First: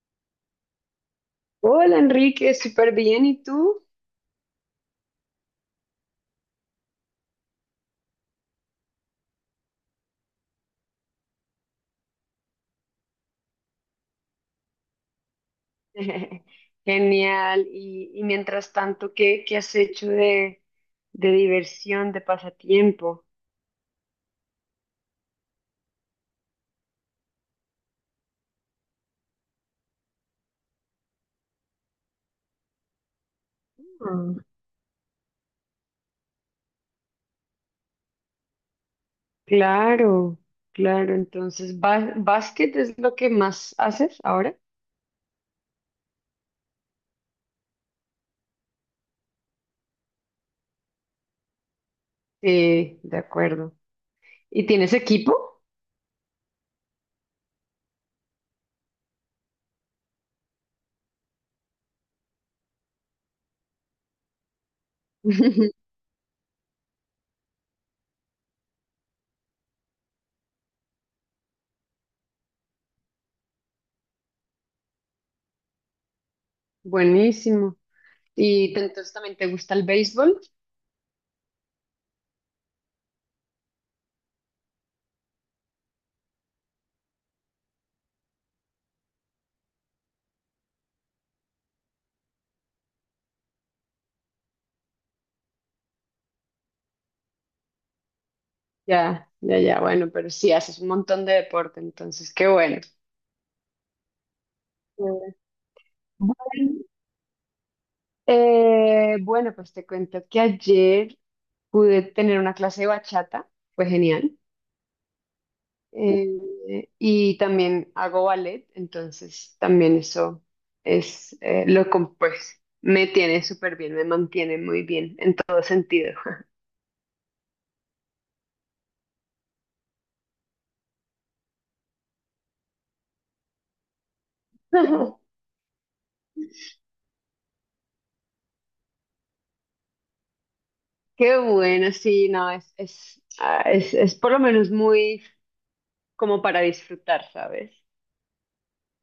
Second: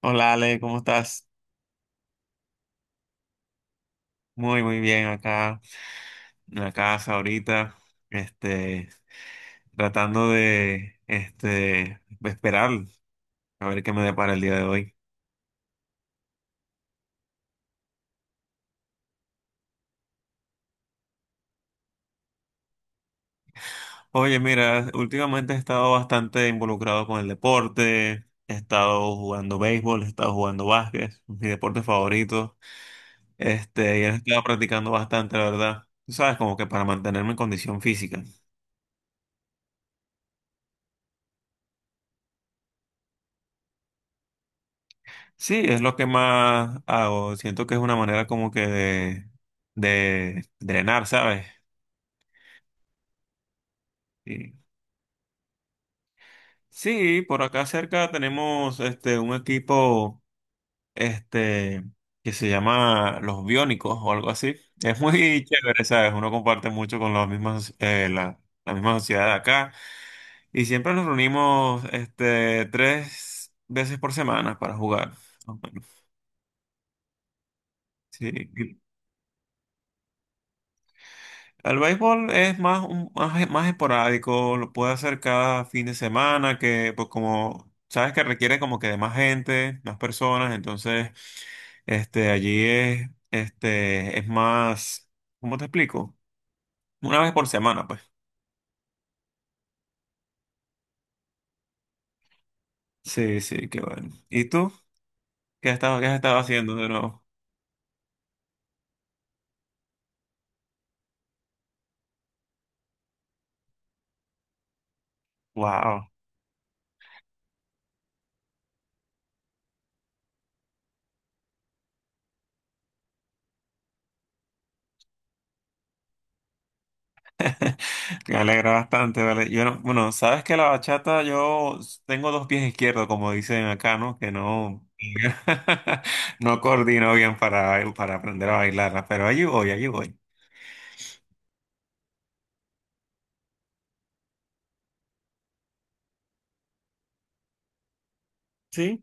Hola Ale, ¿cómo estás? Hola Enrique, súper bien. ¿Y tú? Muy, muy bien acá en la casa ahorita, este, tratando de, esperar a ver qué me depara el día de hoy. Genial. Y mientras tanto, ¿qué has hecho de diversión, de pasatiempo? Oye, mira, últimamente he estado bastante involucrado con el deporte, he estado jugando béisbol, he estado jugando básquet, mi deporte favorito, y he Mm. estado practicando bastante, la verdad. Tú sabes, como que para mantenerme en condición física. Claro, claro. Entonces, ¿básquet es lo que más haces ahora? Sí, es lo que más hago. Siento que es una manera como que de drenar, ¿sabes? Sí, de acuerdo. Sí. ¿Y tienes equipo? Sí, por acá cerca tenemos un equipo este que se llama Los Biónicos o algo así. Es muy chévere, ¿sabes? Uno comparte mucho con las mismas la misma sociedad de acá y siempre nos reunimos tres veces por semana para jugar, más o menos. Buenísimo. Sí. ¿Entonces también te gusta el béisbol? El béisbol es más, más, más esporádico, lo puede hacer cada fin de semana, que pues como sabes que requiere como que de más gente, más personas, entonces allí es es más, ¿cómo te explico? Una vez por semana, pues. Ya, ya, ya. Bueno, pero sí, haces un montón de deporte, entonces, qué bueno. Sí, sí, qué bueno. ¿Y tú? Qué Qué has estado haciendo bueno. de nuevo? Bueno, pues te cuento que ayer pude tener una clase de bachata, fue genial. Wow. Y también hago ballet, entonces también eso es lo que pues me tiene súper bien, me mantiene muy bien en todo sentido. Me alegra bastante, ¿vale? Yo no- Bueno, sabes que la bachata yo tengo dos pies izquierdos, como dicen acá, ¿no? Que no, Ujú. no coordino bien para aprender a bailarla, pero allí voy, allí voy. Qué bueno, sí, no, es por lo menos muy como para disfrutar, ¿sabes? Sí.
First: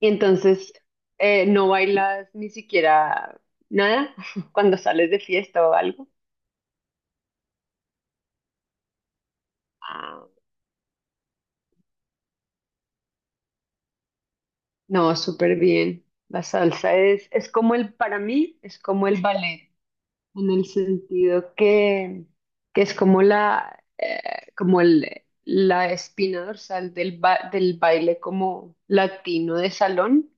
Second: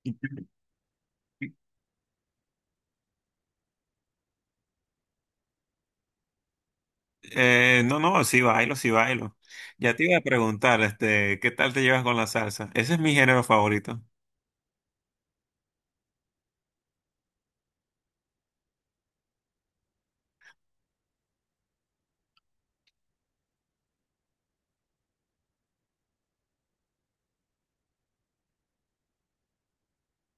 Y Y- qué- entonces no bailas ni siquiera nada cuando sales de fiesta o algo. No, no, sí bailo, sí bailo. Ya te iba a Ah, preguntar, ¿qué tal te llevas con la salsa? Ese es mi género favorito. no, súper bien. La salsa es como el, para mí, es como el ballet, en el sentido que es como la, como el, la espina dorsal del, del baile como latino de salón,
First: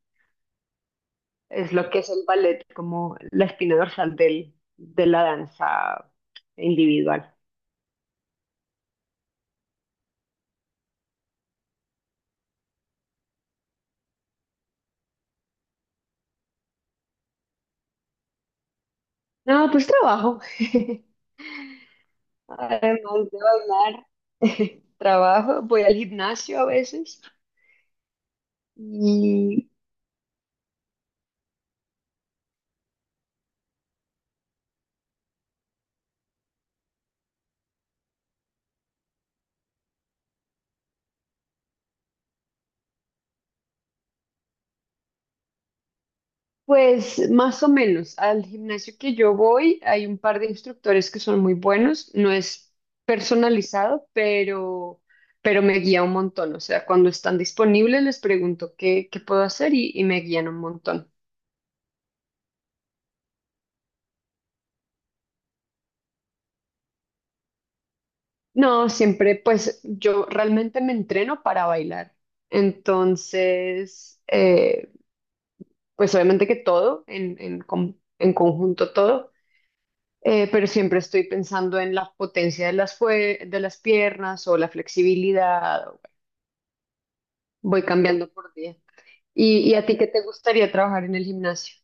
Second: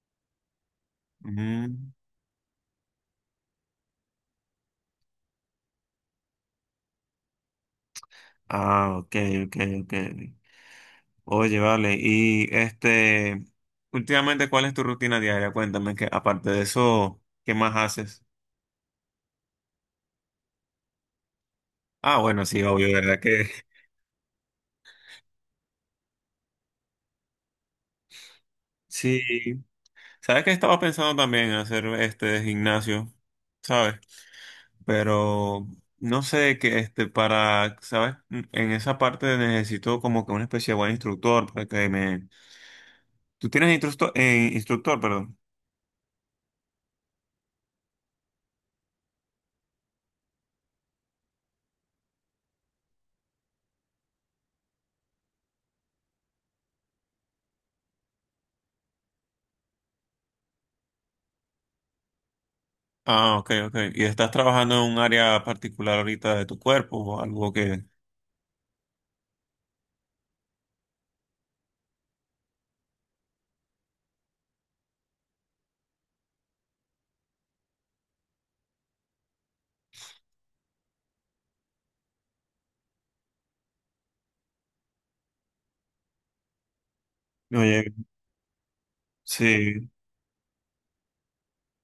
es lo Mm. que es el ballet, como la espina dorsal del, de la danza individual. Ah, ok, ok, ok. Oye, vale, y últimamente, ¿cuál es tu rutina diaria? Cuéntame que aparte de eso, ¿qué más haces? No, pues trabajo. Ah, bueno, sí, obvio, ¿verdad Además de que? bailar, trabajo, voy al gimnasio a veces. Sí. Y ¿Sabes que estaba pensando también en hacer este gimnasio? ¿Sabes? Pero no sé que para, ¿sabes? En esa parte necesito como que una especie de buen instructor para que me. ¿Tú tienes instructor, instructor, perdón? pues más o menos, al gimnasio que yo voy hay un par de instructores que son muy buenos, no es personalizado, pero me guía un montón, o sea, cuando están disponibles les pregunto qué, qué puedo hacer y me guían un montón. Ah, ok, ok. ¿Y estás trabajando en un área particular ahorita de tu cuerpo o algo que? No, siempre pues yo realmente me entreno para bailar, entonces pues obviamente que todo, en conjunto todo. Pero siempre estoy pensando en la potencia de las, de las piernas o la flexibilidad. Voy Oye, cambiando por día. ¿Y a sí, ti qué te gustaría trabajar en el gimnasio?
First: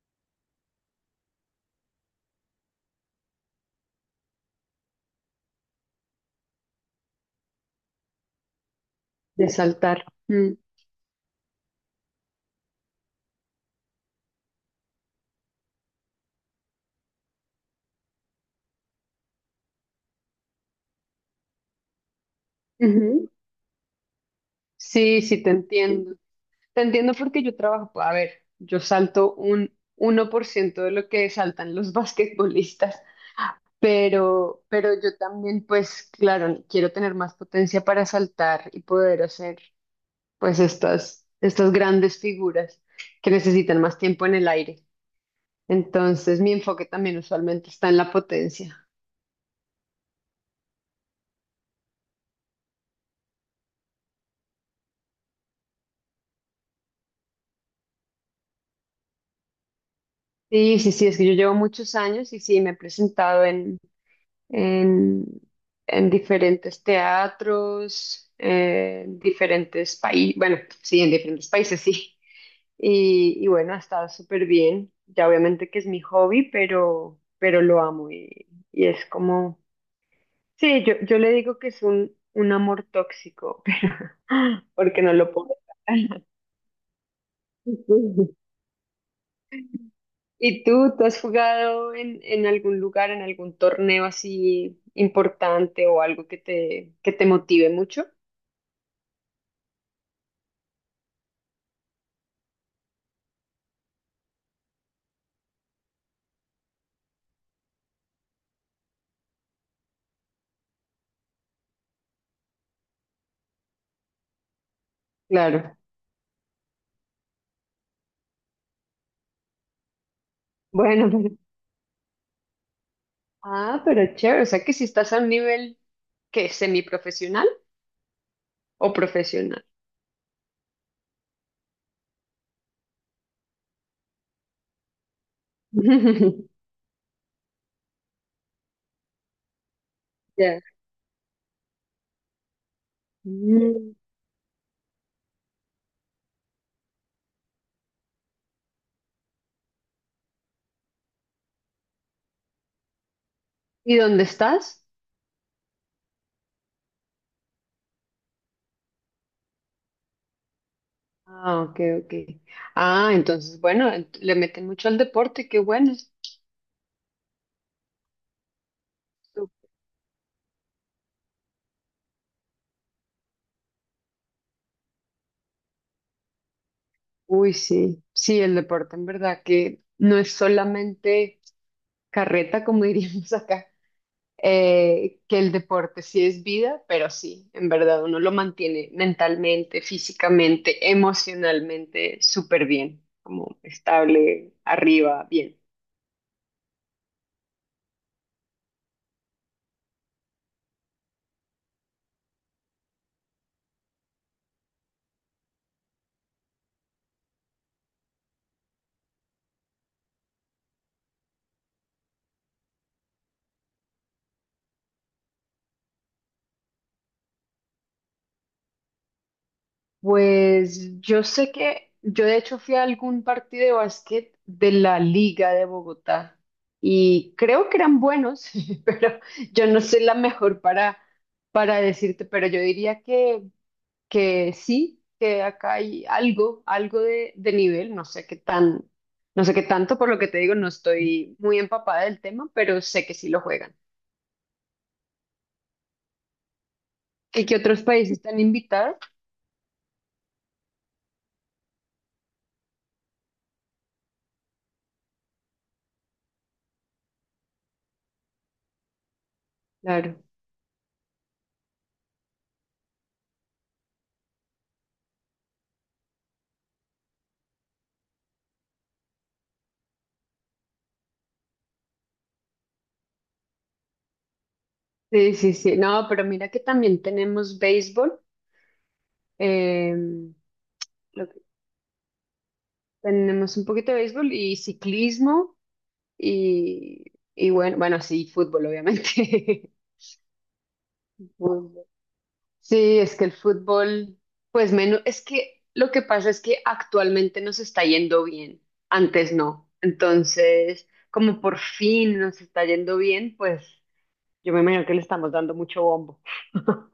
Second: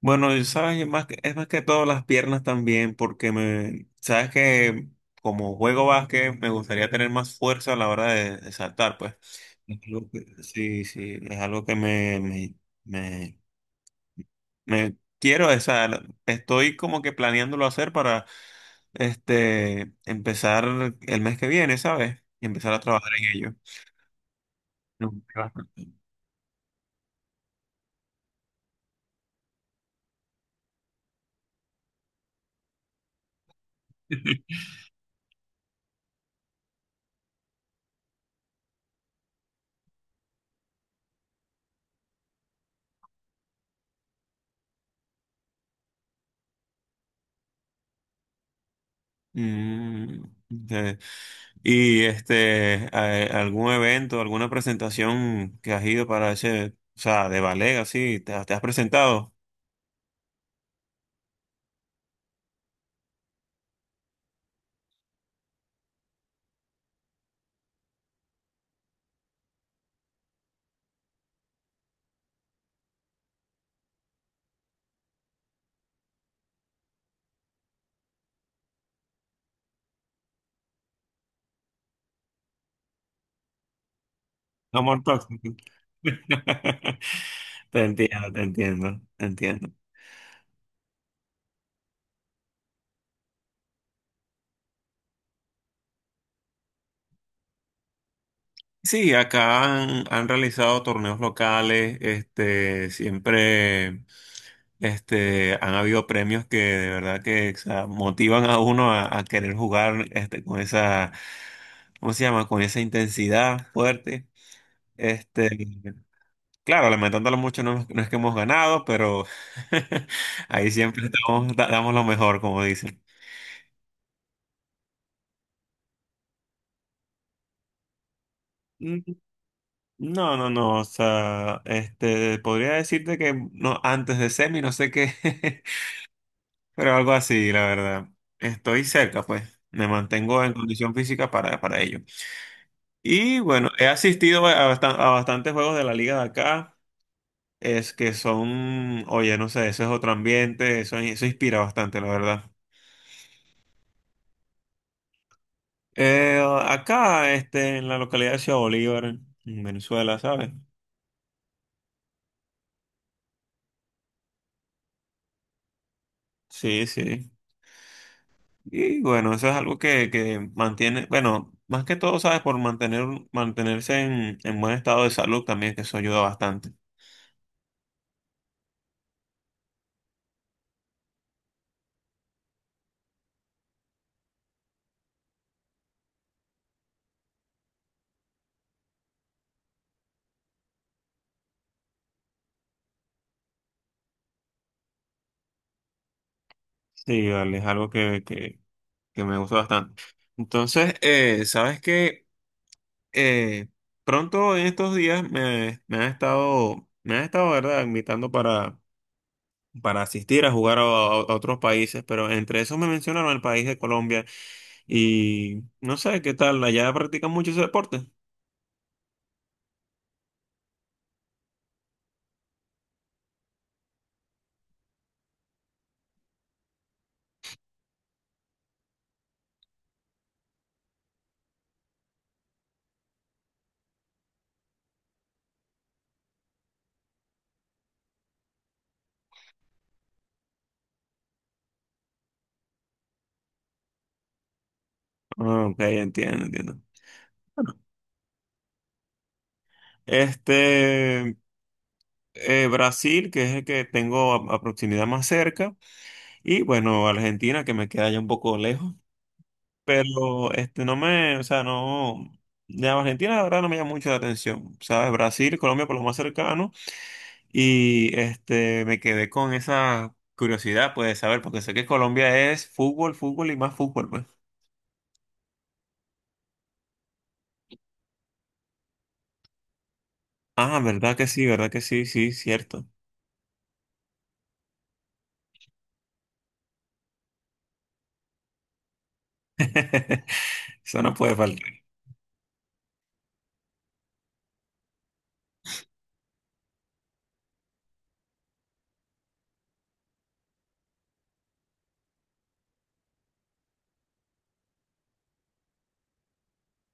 bueno, y sabes, es más que todo las piernas también, porque me, sabes que como juego básquet me gustaría tener más fuerza a la hora de saltar, pues. De saltar. Mm. Sí, sí, es algo que me, me quiero, o sea, estoy como que planeándolo hacer para empezar el mes que viene, ¿sabes? Y empezar a trabajar Ujú. en ello. No, Sí, qué sí, te bastante. entiendo. Te entiendo porque yo trabajo, a ver, yo salto un 1% de lo que saltan los basquetbolistas, pero yo también, pues claro, quiero tener más potencia para saltar y poder hacer pues estas, estas grandes figuras que necesitan más tiempo en el aire. Entonces, mi enfoque también usualmente está en la potencia. Mm, sí. ¿Y algún evento, alguna presentación que has ido para ese, o sea, de ballet, así, te has presentado? Sí, sí, sí, es que yo llevo muchos años y sí, me he presentado en, en diferentes teatros, en diferentes países, bueno, sí, en diferentes países, sí. Y bueno, ha estado súper bien. Ya obviamente que es mi hobby, pero lo amo y es como sí, yo le digo que es un amor tóxico, No more porque no lo toxic. puedo sacar. Te entiendo, te entiendo, te entiendo. ¿Y tú has jugado en algún lugar, en algún torneo así importante o algo que te motive mucho? Sí, acá han realizado torneos locales, siempre, han habido premios que de verdad que, o sea, motivan a uno a querer jugar, con esa, ¿cómo se llama? Con esa intensidad fuerte. Este, Claro. Claro, lamentándolo mucho, no, no es que hemos ganado, pero ahí siempre Bueno, pero estamos, damos lo mejor, como dicen. ah, pero chévere, o sea que si estás a un nivel que semiprofesional o Mm, profesional. no, no, no, o sea, podría decirte que no, antes de semi, no sé qué, pero algo así, la verdad. Estoy cerca, pues, me mantengo en Ya. condición física para ello. Y bueno, he Mm. asistido a, a bastantes juegos de la liga de acá, es que son, oye, no sé, eso es otro ambiente, eso inspira bastante, la verdad. ¿Y dónde estás? Eh, acá, en la localidad de Ciudad Bolívar, en Venezuela, ¿sabes? Ah, ok, ok. Ah, entonces, bueno, le meten mucho al deporte, qué bueno. Sí, sí. Y bueno, eso es algo que mantiene, bueno, más que todo, ¿sabes? Por mantener, mantenerse en buen estado de salud también, que eso ayuda bastante. Uy, sí, sí, el deporte en verdad que no es solamente carreta, como diríamos acá, que el deporte sí es vida, pero sí, en verdad uno lo mantiene mentalmente, físicamente, emocionalmente súper bien, como estable, arriba, bien. Sí, vale, es algo que que me gusta bastante. Entonces, ¿sabes qué? Eh, pronto en estos días me han estado, ¿verdad? Invitando para asistir a jugar a otros países, pero entre esos me mencionaron el país de Colombia y no sé qué tal, allá practican mucho ese deporte. Pues yo sé que yo de hecho fui a algún partido de básquet de la Liga de Bogotá y creo que eran buenos, pero yo no soy la mejor para decirte, pero yo diría que sí, que acá hay algo, algo de nivel, no sé qué tan, no sé qué tanto, por lo que te digo, no estoy muy empapada del tema, pero sé que sí lo juegan. Ah, ok, entiendo, entiendo. ¿Y que otros países están invitados? Este, Brasil, que es el que tengo a proximidad más cerca, y bueno, Argentina, que me queda ya un poco lejos, Claro. pero no me, o sea, no, de Argentina la verdad no me llama mucho la atención, ¿sabes? Brasil, Colombia por lo más cercano. Y me quedé con esa curiosidad, pues, de saber, porque sé que Colombia es fútbol, fútbol y más fútbol, pues. Sí, sí, sí. No, pero mira que también tenemos béisbol. Eh, Ah, lo que- verdad que sí, sí, cierto. Tenemos un poquito de béisbol y ciclismo y, y bueno, bueno, sí, fútbol, obviamente. Eso no puede faltar. Fútbol. Sí, es que el fútbol, pues menos, es que lo que pasa es que actualmente nos está yendo bien, antes no. Entonces, como por fin nos está yendo bien, pues yo me imagino que le estamos dando mucho bombo.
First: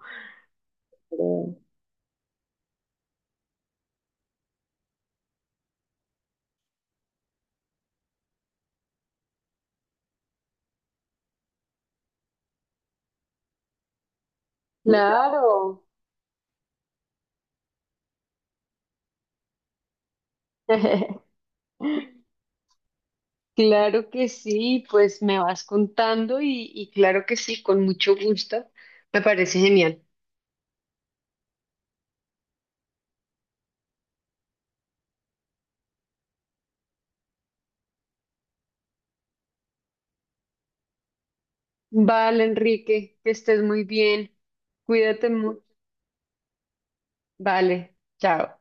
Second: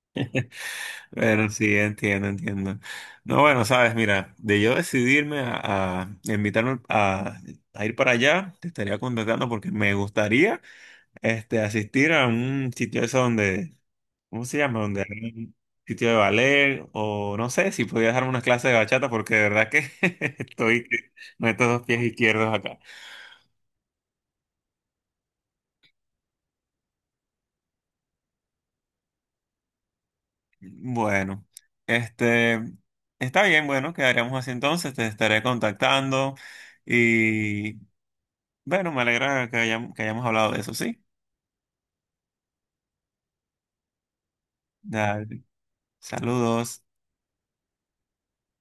Pero Pero sí, entiendo, entiendo. No, bueno, sabes, mira, de yo decidirme a invitarme a ir para allá, te estaría contactando porque me gustaría asistir a un sitio eso donde ¿cómo se llama? Donde hay un claro. sitio de ballet o no sé si podía darme unas clases de bachata porque de verdad que estoy con estos dos pies izquierdos acá. Claro que sí, pues me vas contando y claro que sí, con mucho gusto. Me parece genial. Bueno, este está bien, bueno, quedaríamos así entonces, te estaré contactando y bueno, me alegra que hayamos hablado de eso, ¿sí? Vale, Enrique, que estés muy bien. Cuídate Dale, mucho. saludos. Vale, chao.